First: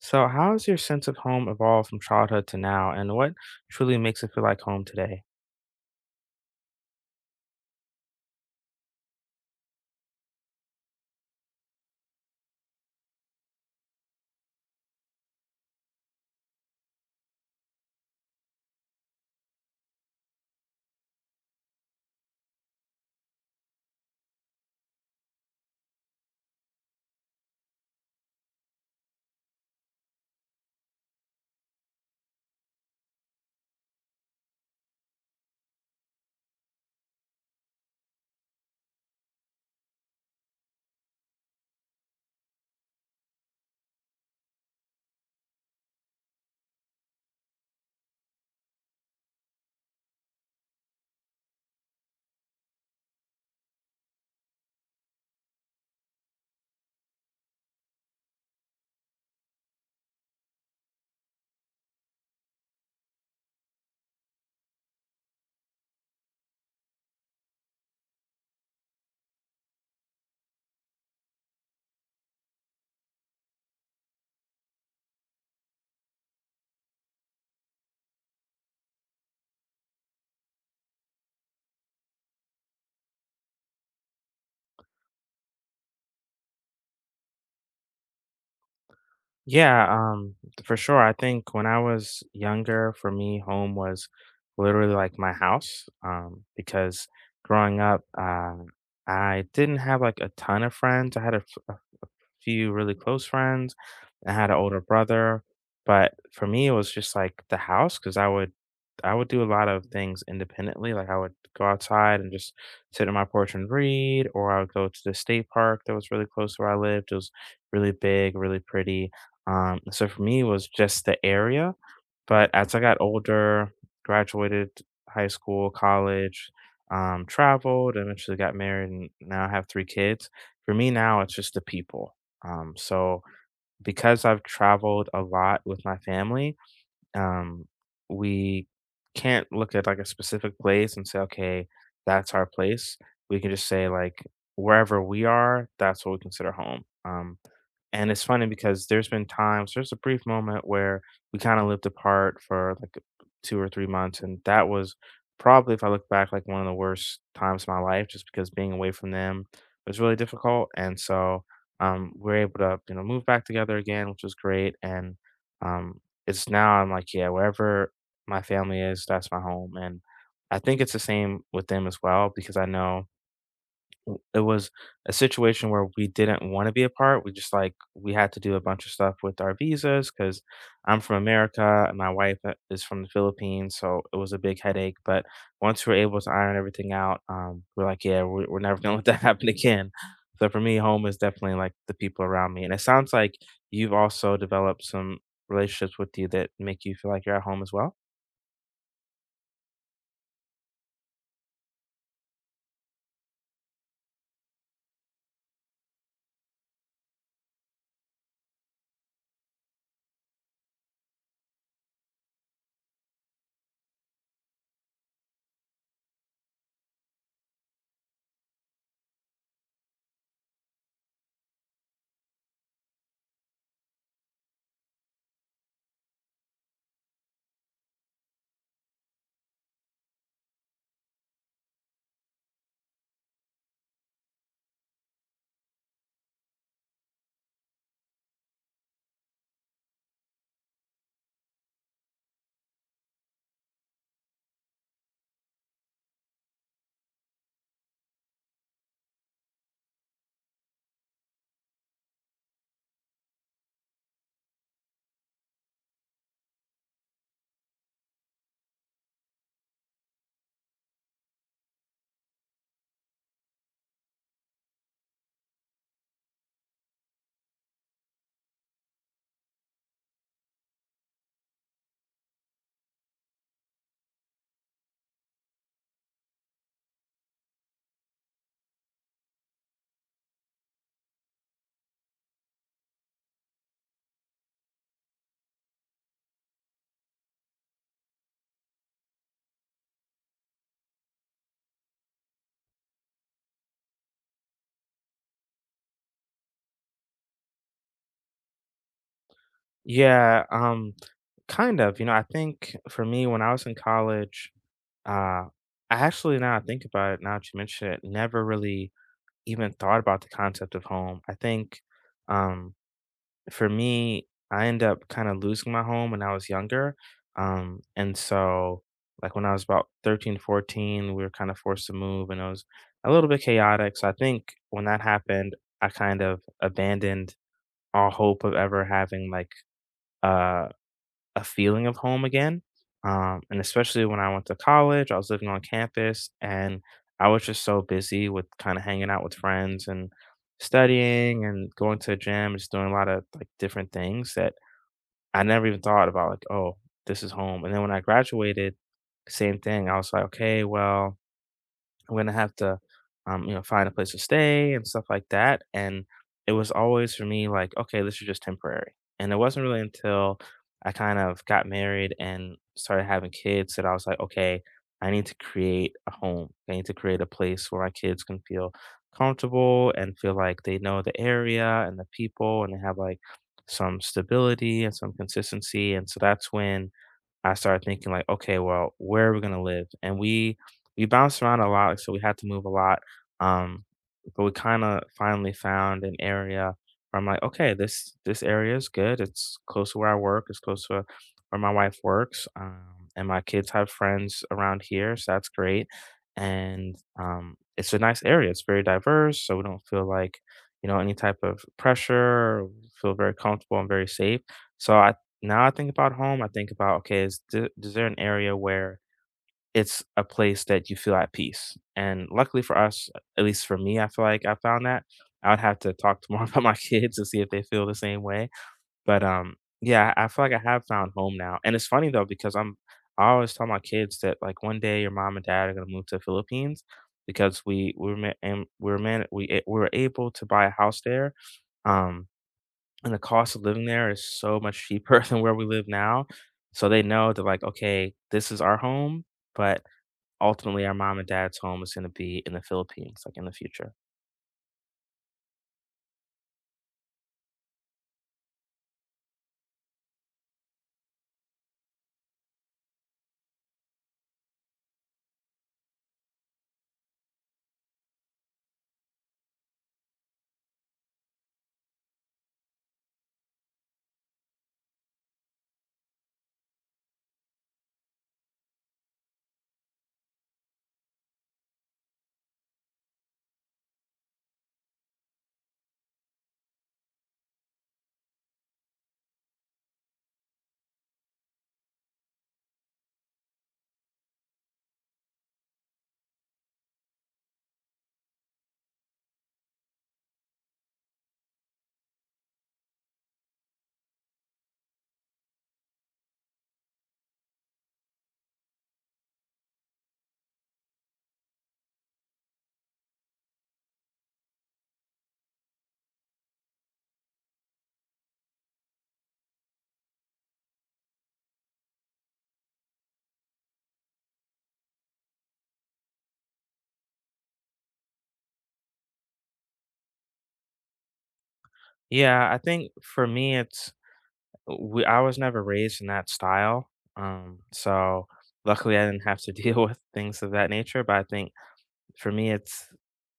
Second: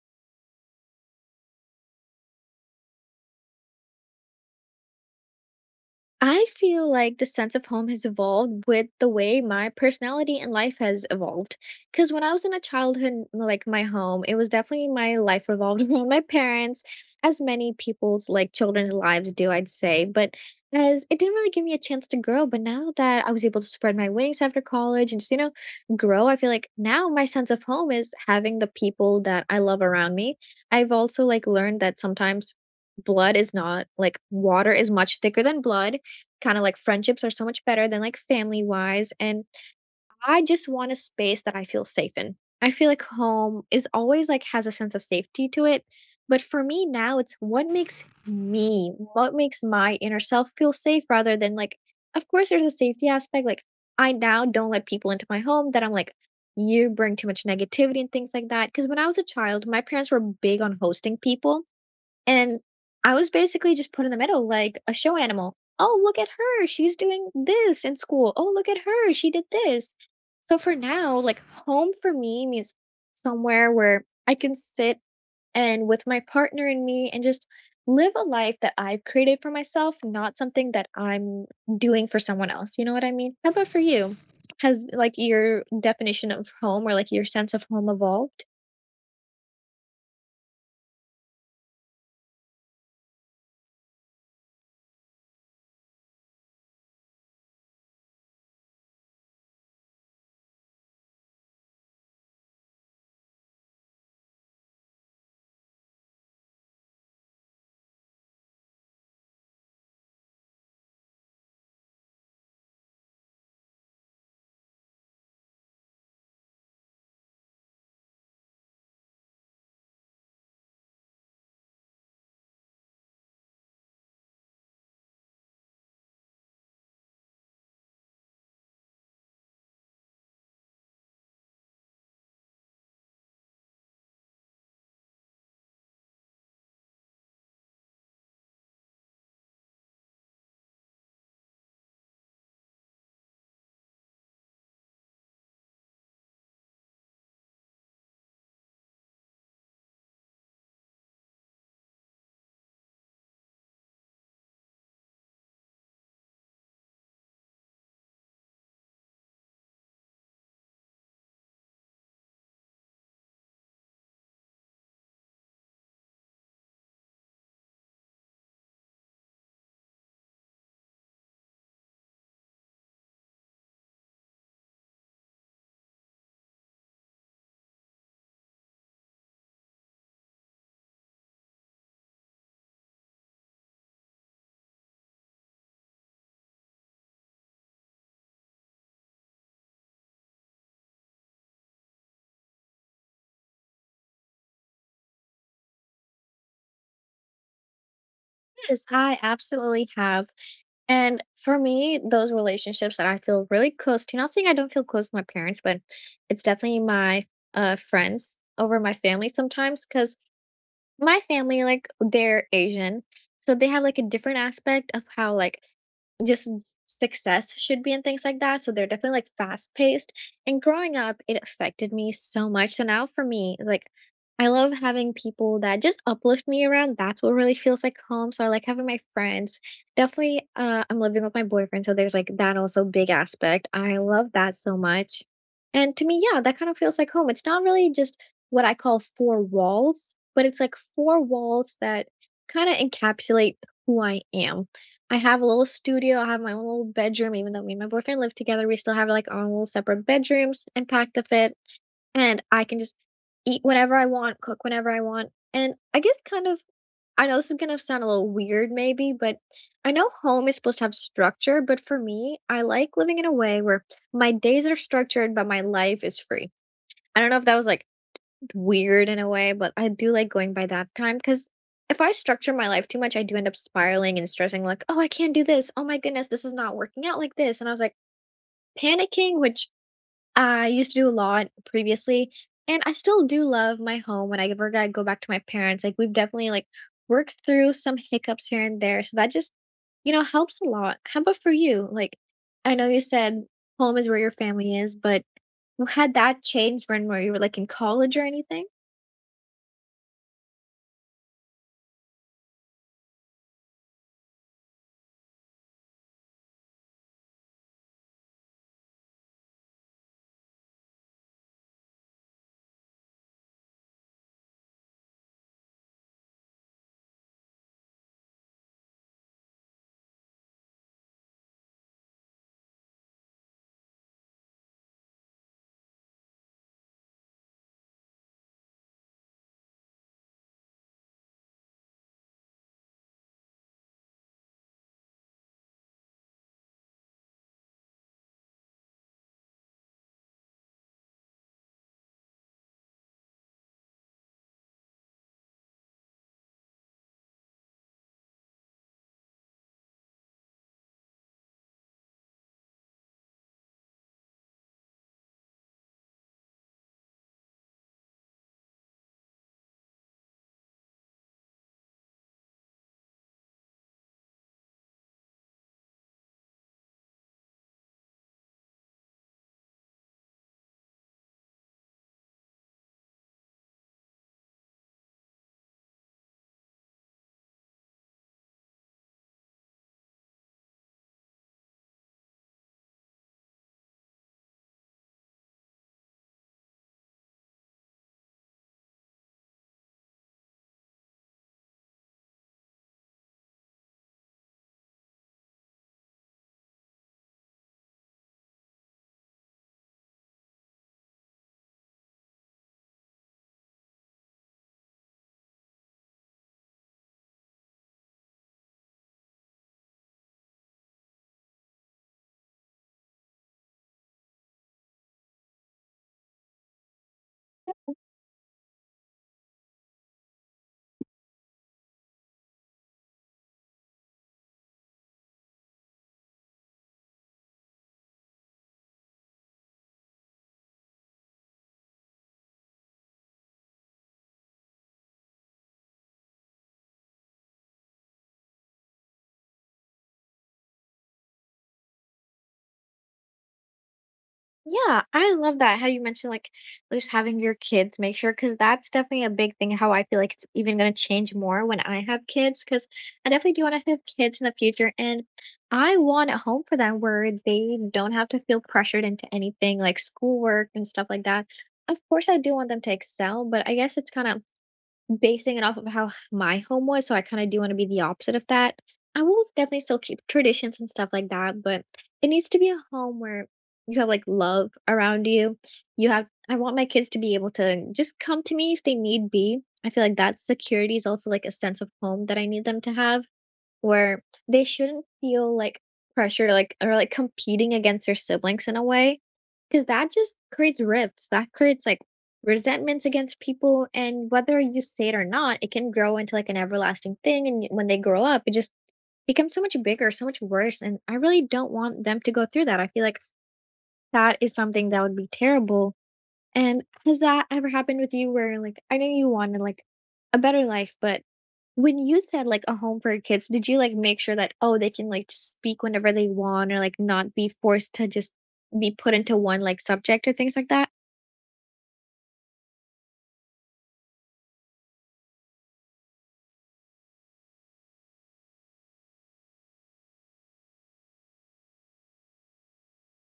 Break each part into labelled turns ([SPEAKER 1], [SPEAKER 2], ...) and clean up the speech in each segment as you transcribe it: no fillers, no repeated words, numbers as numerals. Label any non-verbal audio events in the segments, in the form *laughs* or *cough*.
[SPEAKER 1] So, how has your sense of home evolved from childhood to now, and what truly makes it feel like home today?
[SPEAKER 2] I feel like the sense of home has evolved with the way my personality and life has evolved. Because when I was in a childhood, my home, it was definitely my life revolved *laughs* around my parents, as many people's children's lives do, I'd say. But as it didn't really give me a chance to grow. But now that I was able to spread my wings after college and just, grow, I feel like now my sense of home is having the people that I love around me. I've also learned that sometimes blood is not like water is much thicker than blood. Kinda like friendships are so much better than like family wise, and I just want a space that I feel safe in. I feel like home is always has a sense of safety to it, but for me now it's what makes me, what makes my inner self feel safe rather than like of course there's a safety aspect, like I now don't let people into my home that I'm like, you bring too much negativity and things like that. Cause when I was a child, my parents were big on hosting people, and I was basically just put in the middle like a show animal. "Oh, look at her, she's doing this in school. Oh, look at her, she did this." So for now, like, home for me means somewhere where I can sit and with my partner and me and just live a life that I've created for myself, not something that I'm doing for someone else, you know what I mean? How about for you? Has, like, your definition of home or, like, your sense of home evolved?
[SPEAKER 1] Yeah, for sure. I think when I was younger, for me, home was literally like my house. Because growing up, I didn't have like a ton of friends. I had few really close friends. I had an older brother, but for me, it was just like the house because I would do a lot of things independently. Like I would go outside and just sit on my porch and read, or I would go to the state park that was really close to where I lived. It was really big, really pretty. So for me, it was just the area, but as I got older, graduated high school, college, traveled, eventually got married, and now I have 3 kids. For me now, it's just the people. So because I've traveled a lot with my family, um, we can't look at like a specific place and say, okay, that's our place. We can just say like wherever we are, that's what we consider home. And it's funny because there's been times, there's a brief moment where we kinda lived apart for, like, 2 or 3 months, and that was probably, if I look back, like, one of the worst times of my life just because being away from them was really difficult, and so, we're able to, you know, move back together again, which was great, and, um, it's now I'm like, "Yeah, wherever my family is, that's my home," and I think it's the same with them as well because I know W it was a situation where we didn't wanna be apart, we just, like, we had to do a bunch of stuff with our visas because 'cause I'm from America and my wife, is from the Philippines, so it was a big headache, but once we were able to iron everything out, we're like, "Yeah, we're never gonna let that *laughs* happen again." So for me, home is definitely, like, the people around me, and it sounds like you've also developed some relationships with you that make you feel like you're at home as well?
[SPEAKER 2] Yes, I absolutely have. And for me, those relationships that I feel really close to, not saying I don't feel close to my parents, but it's definitely my friends over my family sometimes because my family, like, they're Asian, so they have, like, a different aspect of how, like, just success should be and things like that, so they're definitely, like, fast-paced, and growing up, it affected me so much, so now for me, like, I love having people that just uplift me around, that's what really feels like home, so I like having my friends. Definitely, I'm living with my boyfriend, so there's, like, that also big aspect, I love that so much, and to me, yeah, that kind of feels like home, it's not really just what I call four walls, but it's like four walls that kind of encapsulate who I am. I have a little studio, I have my own little bedroom, even though me and my boyfriend live together, we still have like our own little separate bedrooms and packed of it. And I can just eat whatever I want, cook whenever I want. And I guess I know this is gonna sound a little weird maybe, but I know home is supposed to have structure, but for me, I like living in a way where my days are structured, but my life is free. I don't know if that was like weird in a way, but I do like going by that time because if I structure my life too much, I do end up spiraling and stressing, like, oh, I can't do this. Oh my goodness, this is not working out like this. And I was like panicking, which I used to do a lot previously. And I still do love my home when I ever go back to my parents. Like, we've definitely worked through some hiccups here and there. So that just, you know, helps a lot. How about for you? Like, I know you said home is where your family is, but had that changed when where you were like in college or anything?
[SPEAKER 1] Yeah, kind of. You know, I think for me, when I was in college, I actually, now I think about it, now that you mention it, never really even thought about the concept of home. I think um, for me, I end up kind of losing my home when I was younger. And so, like when I was about 13, 14, we were kind of forced to move and it was a little bit chaotic. So I think when that happened, I kind of abandoned all hope of ever having like uh a feeling of home again. And especially when I went to college, I was living on campus and I was just so busy with kind of hanging out with friends and studying and going to the gym, just doing a lot of like different things that I never even thought about, like, oh, this is home. And then when I graduated, same thing. I was like, okay, well, I'm gonna have to, you know, find a place to stay and stuff like that. And it was always for me like, okay, this is just temporary. And it wasn't really until I kind of got married and started having kids that I was like, okay, I need to create a home. I need to create a place where my kids can feel comfortable and feel like they know the area and the people and they have like some stability and some consistency. And so that's when I started thinking like, okay, well, where are we gonna live? And we bounced around a lot, so we had to move a lot. Um, but we kind of finally found an area where I'm like, okay, this area is good. It's close to where I work. It's close to where my wife works. And my kids have friends around here, so that's great. And it's a nice area. It's very diverse, so we don't feel like, you know, any type of pressure. We Feel very comfortable and very safe. So I now I think about home, I think about, okay, is there an area where it's a place that you feel at peace? And luckily for us, at least for me, I feel like I found that. I would have to talk to more *laughs* about my kids to see if they feel the same way. But, yeah, I feel like I have found home now. And it's funny though, because I always tell my kids that like one day your mom and dad are gonna move to the Philippines because we were ma and we were man we a we were able to buy a house there. Um and the cost of living there is so much cheaper *laughs* than where we live now. So they know that like, okay, this is our home, but ultimately our mom and dad's home is going to be in the Philippines, like in the future.
[SPEAKER 2] Yeah, I love that, how you mentioned, like, just having your kids make sure, because that's definitely a big thing, how I feel like it's even gonna change more when I have kids, because I definitely do wanna have kids in the future, and I want a home for them where they don't have to feel pressured into anything, like schoolwork and stuff like that. Of course, I do want them to excel, but I guess it's kinda basing it off of how my home was, so I kinda do wanna be the opposite of that. I will definitely still keep traditions and stuff like that, but it needs to be a home where you have, like, love around you. You have I want my kids to be able to just come to me if they need be. I feel like that security is also, like, a sense of home that I need them to have where they shouldn't feel like pressure, like competing against their siblings in a way, because that just creates rifts. That creates like resentments against people, and whether you say it or not, it can grow into like an everlasting thing. And when they grow up, it just becomes so much bigger, so much worse. And I really don't want them to go through that. I feel like that is something that would be terrible. And has that ever happened with you where, like I know you wanted, like, a better life, but when you said, like, a home for your kids, did you, like, make sure that, oh, they can, like, just speak whenever they want or, like, not be forced to just be put into one, like, subject or things like that?
[SPEAKER 1] Yeah, I think for me, it's I was never raised in that style. So luckily I didn't have to *laughs* deal with things of that nature. But I think for me, it's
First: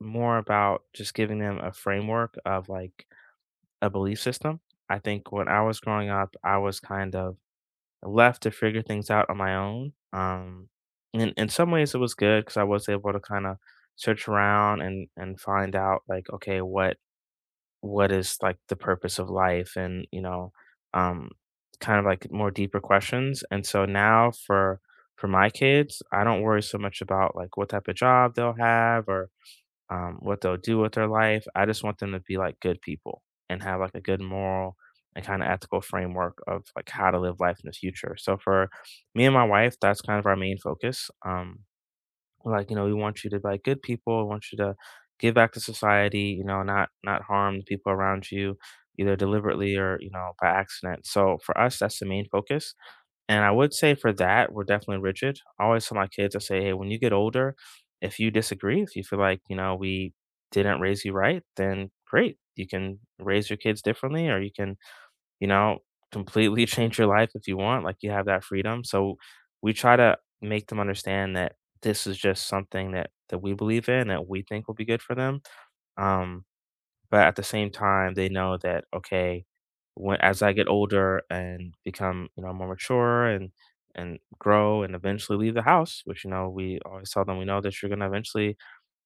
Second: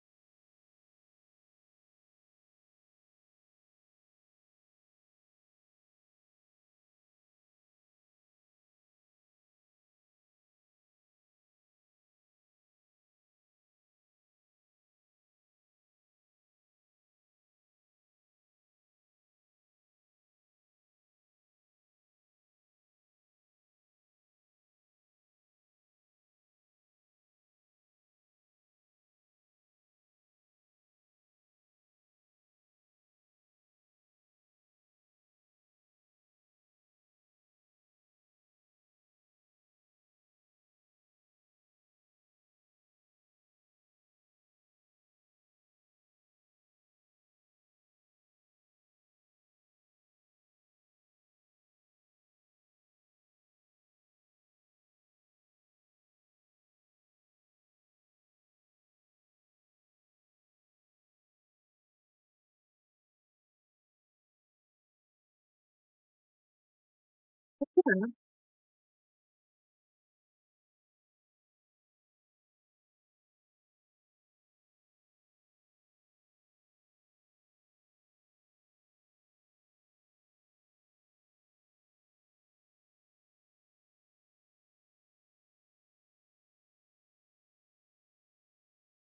[SPEAKER 1] more about just giving them a framework of like a belief system. I think when I was growing up, I was kind of left to figure things out on my own. And in some ways, it was good because I was able to kind of search around and find out like, okay, what is like the purpose of life, and you know, um, kind of like more deeper questions. And so now for my kids, I don't worry so much about like what type of job they'll have or what they'll do with their life. I just want them to be like good people and have like a good moral and kind of ethical framework of like how to live life in the future. So for me and my wife, that's kind of our main focus. We're like, you know, we want you to be like good people. We want you to give back to society. You know, not harm the people around you, either deliberately or you know by accident. So for us, that's the main focus. And I would say for that, we're definitely rigid. I always tell my kids, I say, hey, when you get older, if you disagree, if you feel like, you know, we didn't raise you right, then great. You can raise your kids differently or you can, you know, completely *laughs* change your life if you want. Like you have that freedom. So we try to make them understand that this is just something that we believe in that we think will be good for them. Um but at the same time, they know that, okay, when as I get older and become, you know, more mature and grow and eventually leave the house, which you know, we always tell them we know that you're gonna eventually,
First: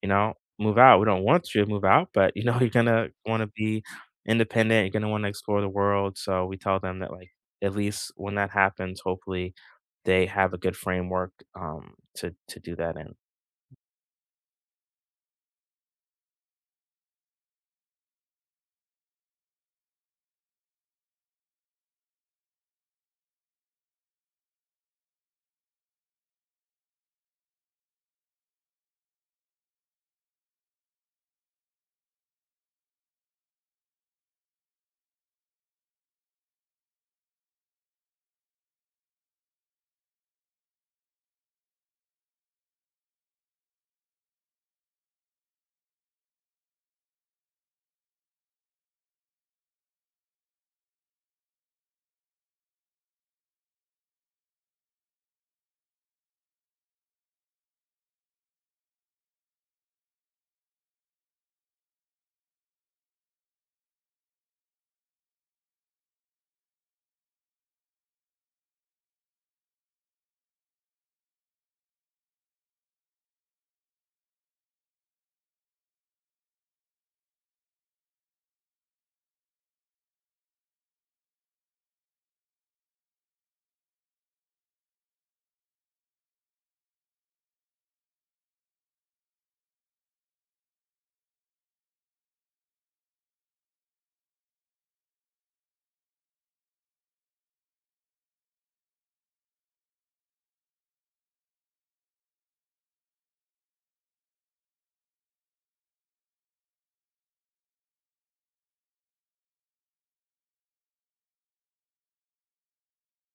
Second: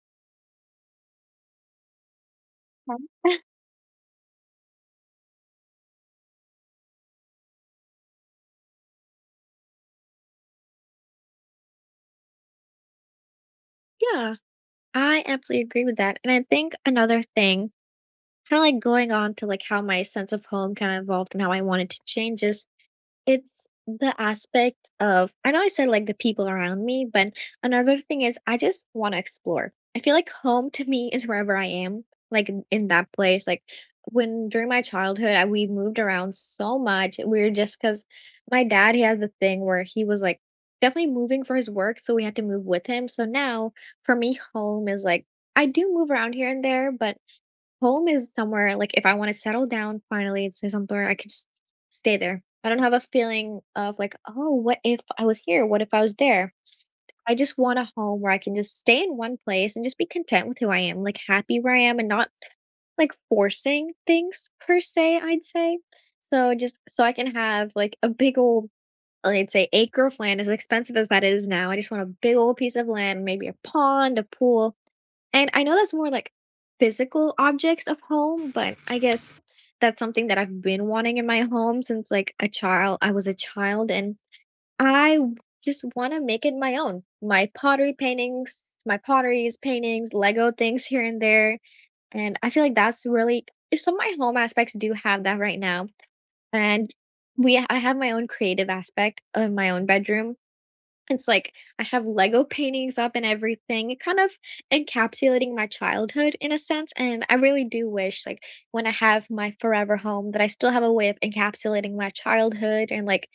[SPEAKER 1] you know, move out. We don't want you to move out, but you know, *laughs* you're gonna
[SPEAKER 2] Okay. *laughs*
[SPEAKER 1] wanna be independent, you're gonna wanna explore the world. So we tell them that like at least when that happens, hopefully they have a good framework to do that in.
[SPEAKER 2] Yeah, I absolutely agree with that, and I think another thing, kinda, like, going on to, like, how my sense of home kinda evolved and how I wanted to change is it's the aspect of I know I said, like, the people around me, but another thing is I just wanna explore. I feel like home to me is wherever I am, like, in that place, like, when during my childhood, I we moved around so much, we were just because my dad, he had the thing where he was, like, definitely moving for his work, so we had to move with him, so now, for me, home is, like I do move around here and there, but home is somewhere, like, if I wanna settle down finally it's somewhere, I could just stay there. I don't have a feeling of like, "Oh, what if I was here? What if I was there?" I just want a home where I can just stay in one place and just be content with who I am, like, happy where I am and not, like, forcing things per se, I'd say. So just so I can have, like, a big old I'd say acre of land, as expensive as that is now, I just want a big old piece of land, maybe a pond, a pool, and I know that's more like physical objects of home, but I guess that's something that I've been wanting in my home since a child. I was a child and I w- just want to make it my own. My potteries, paintings, Lego things here and there. And I feel like that's really some of my home aspects do have that right now. And we I have my own creative aspect of my own bedroom. It's like I have Lego paintings up and everything, kind of encapsulating my childhood in a sense. And I really do wish, like, when I have my forever home, that I still have a way of encapsulating my childhood and like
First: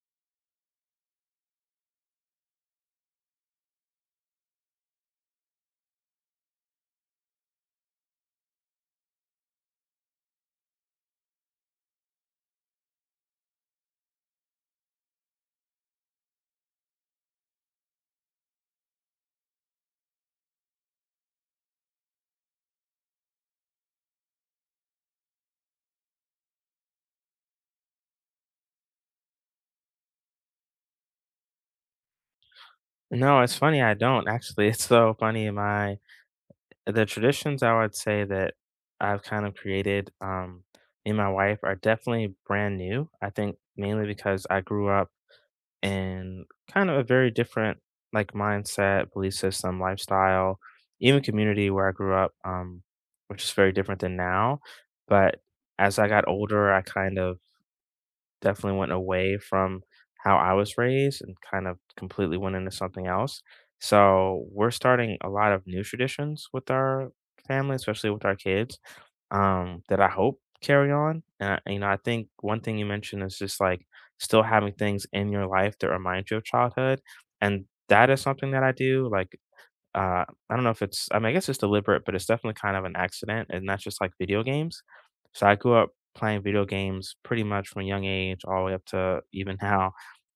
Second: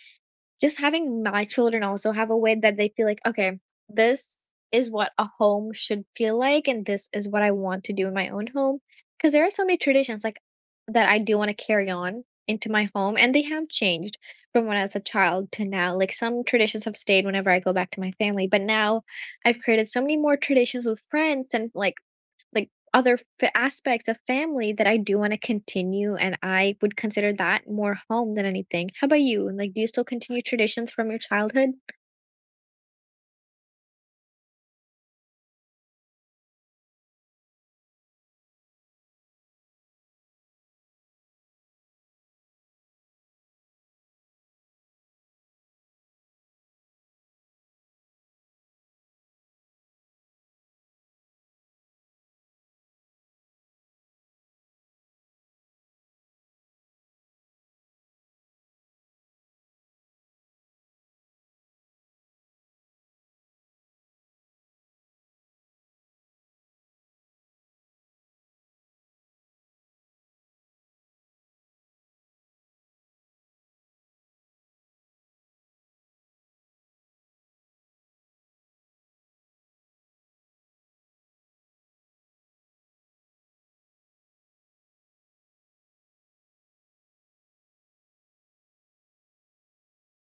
[SPEAKER 2] just having my children also have a way that they feel like, "Okay, this is what a home should feel like, and this is what I want to do in my own home." Because there are so many traditions, like, that I do wanna carry on into my home, and they have changed from when I was a child to now. Like, some traditions have stayed whenever I go back to my family, but now I've created so many more traditions with friends and, like, other aspects of family that I do want to continue, and I would consider that more home than anything. How about you? Like, do you still continue traditions from your childhood?
[SPEAKER 1] No, it's funny, I don't actually. *laughs* It's so funny. My The traditions I would say that I've kind of created, me and my wife are definitely brand new. I think mainly because I grew up in kind of a very different like mindset, belief system, lifestyle, even community where I grew up, which is very different than now. But as I got older, I kind of definitely went away from how I was raised and kind of completely went into something else. So we're starting a lot of new traditions with our family, especially with our kids, that I hope carry on. And I, you know, I think one thing you mentioned is just like still having things in your life that remind you of childhood, and that is something that I do. Like uh, I don't know if it's I mean, I guess it's deliberate, but it's definitely kind of an accident, and that's just, like, video games. So I grew up playing video games pretty much from a young age all the way up to even now,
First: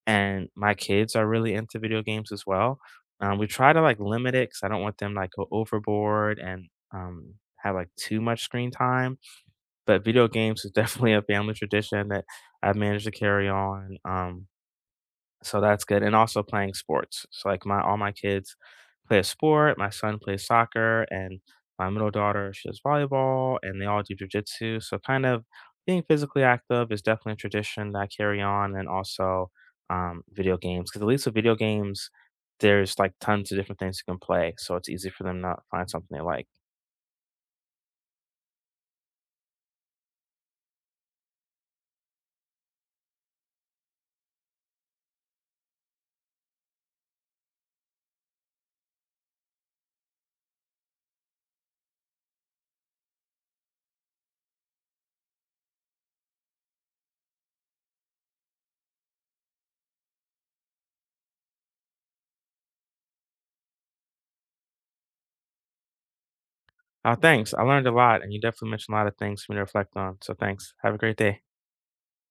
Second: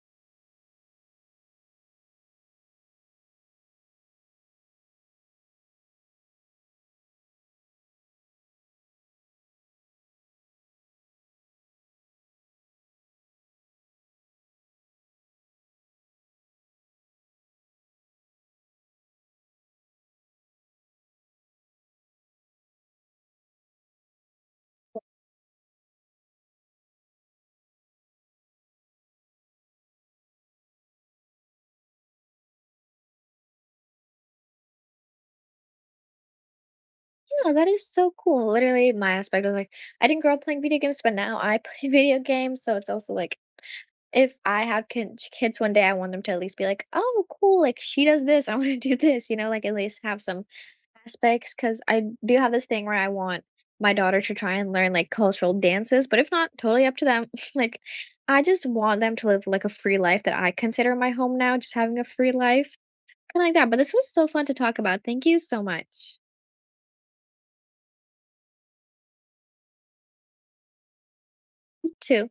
[SPEAKER 1] and my kids are really into video games as well. We try to, like, limit it because I don't want them, like, go overboard and, um, have, like, too much screen time, but video games is *laughs* definitely a family tradition that I've managed to carry on, so that's good, and also playing sports. So, like, my all my kids play a sport, my son plays soccer, and my middle daughter, she does volleyball, and they all do jujitsu. So kind of being physically active is definitely a tradition that I carry on and also, video games. Because at least with video games, there's, like, tons of different things you can play, so it's easy for them to find something they like.
[SPEAKER 2] Yeah, that is so cool. Literally, my aspect of like, I didn't grow up playing video games, but now I play *laughs* video games. So it's also like, if I have kids one day, I want them to at least be like, oh, cool, like she does this. I want to do this, you know, like at least have some aspects because I do have this thing where I want my daughter to try and learn like cultural dances, but if not, totally up to them. *laughs* Like, I just want them to live like a free life that I consider my home now, just having a free life, kind of like that. But this was so fun to talk about. Thank you so much.
[SPEAKER 1] Thanks, I learned a lot, and you definitely mentioned a lot of things for me to reflect on, so thanks. Have a great day.
[SPEAKER 2] You too.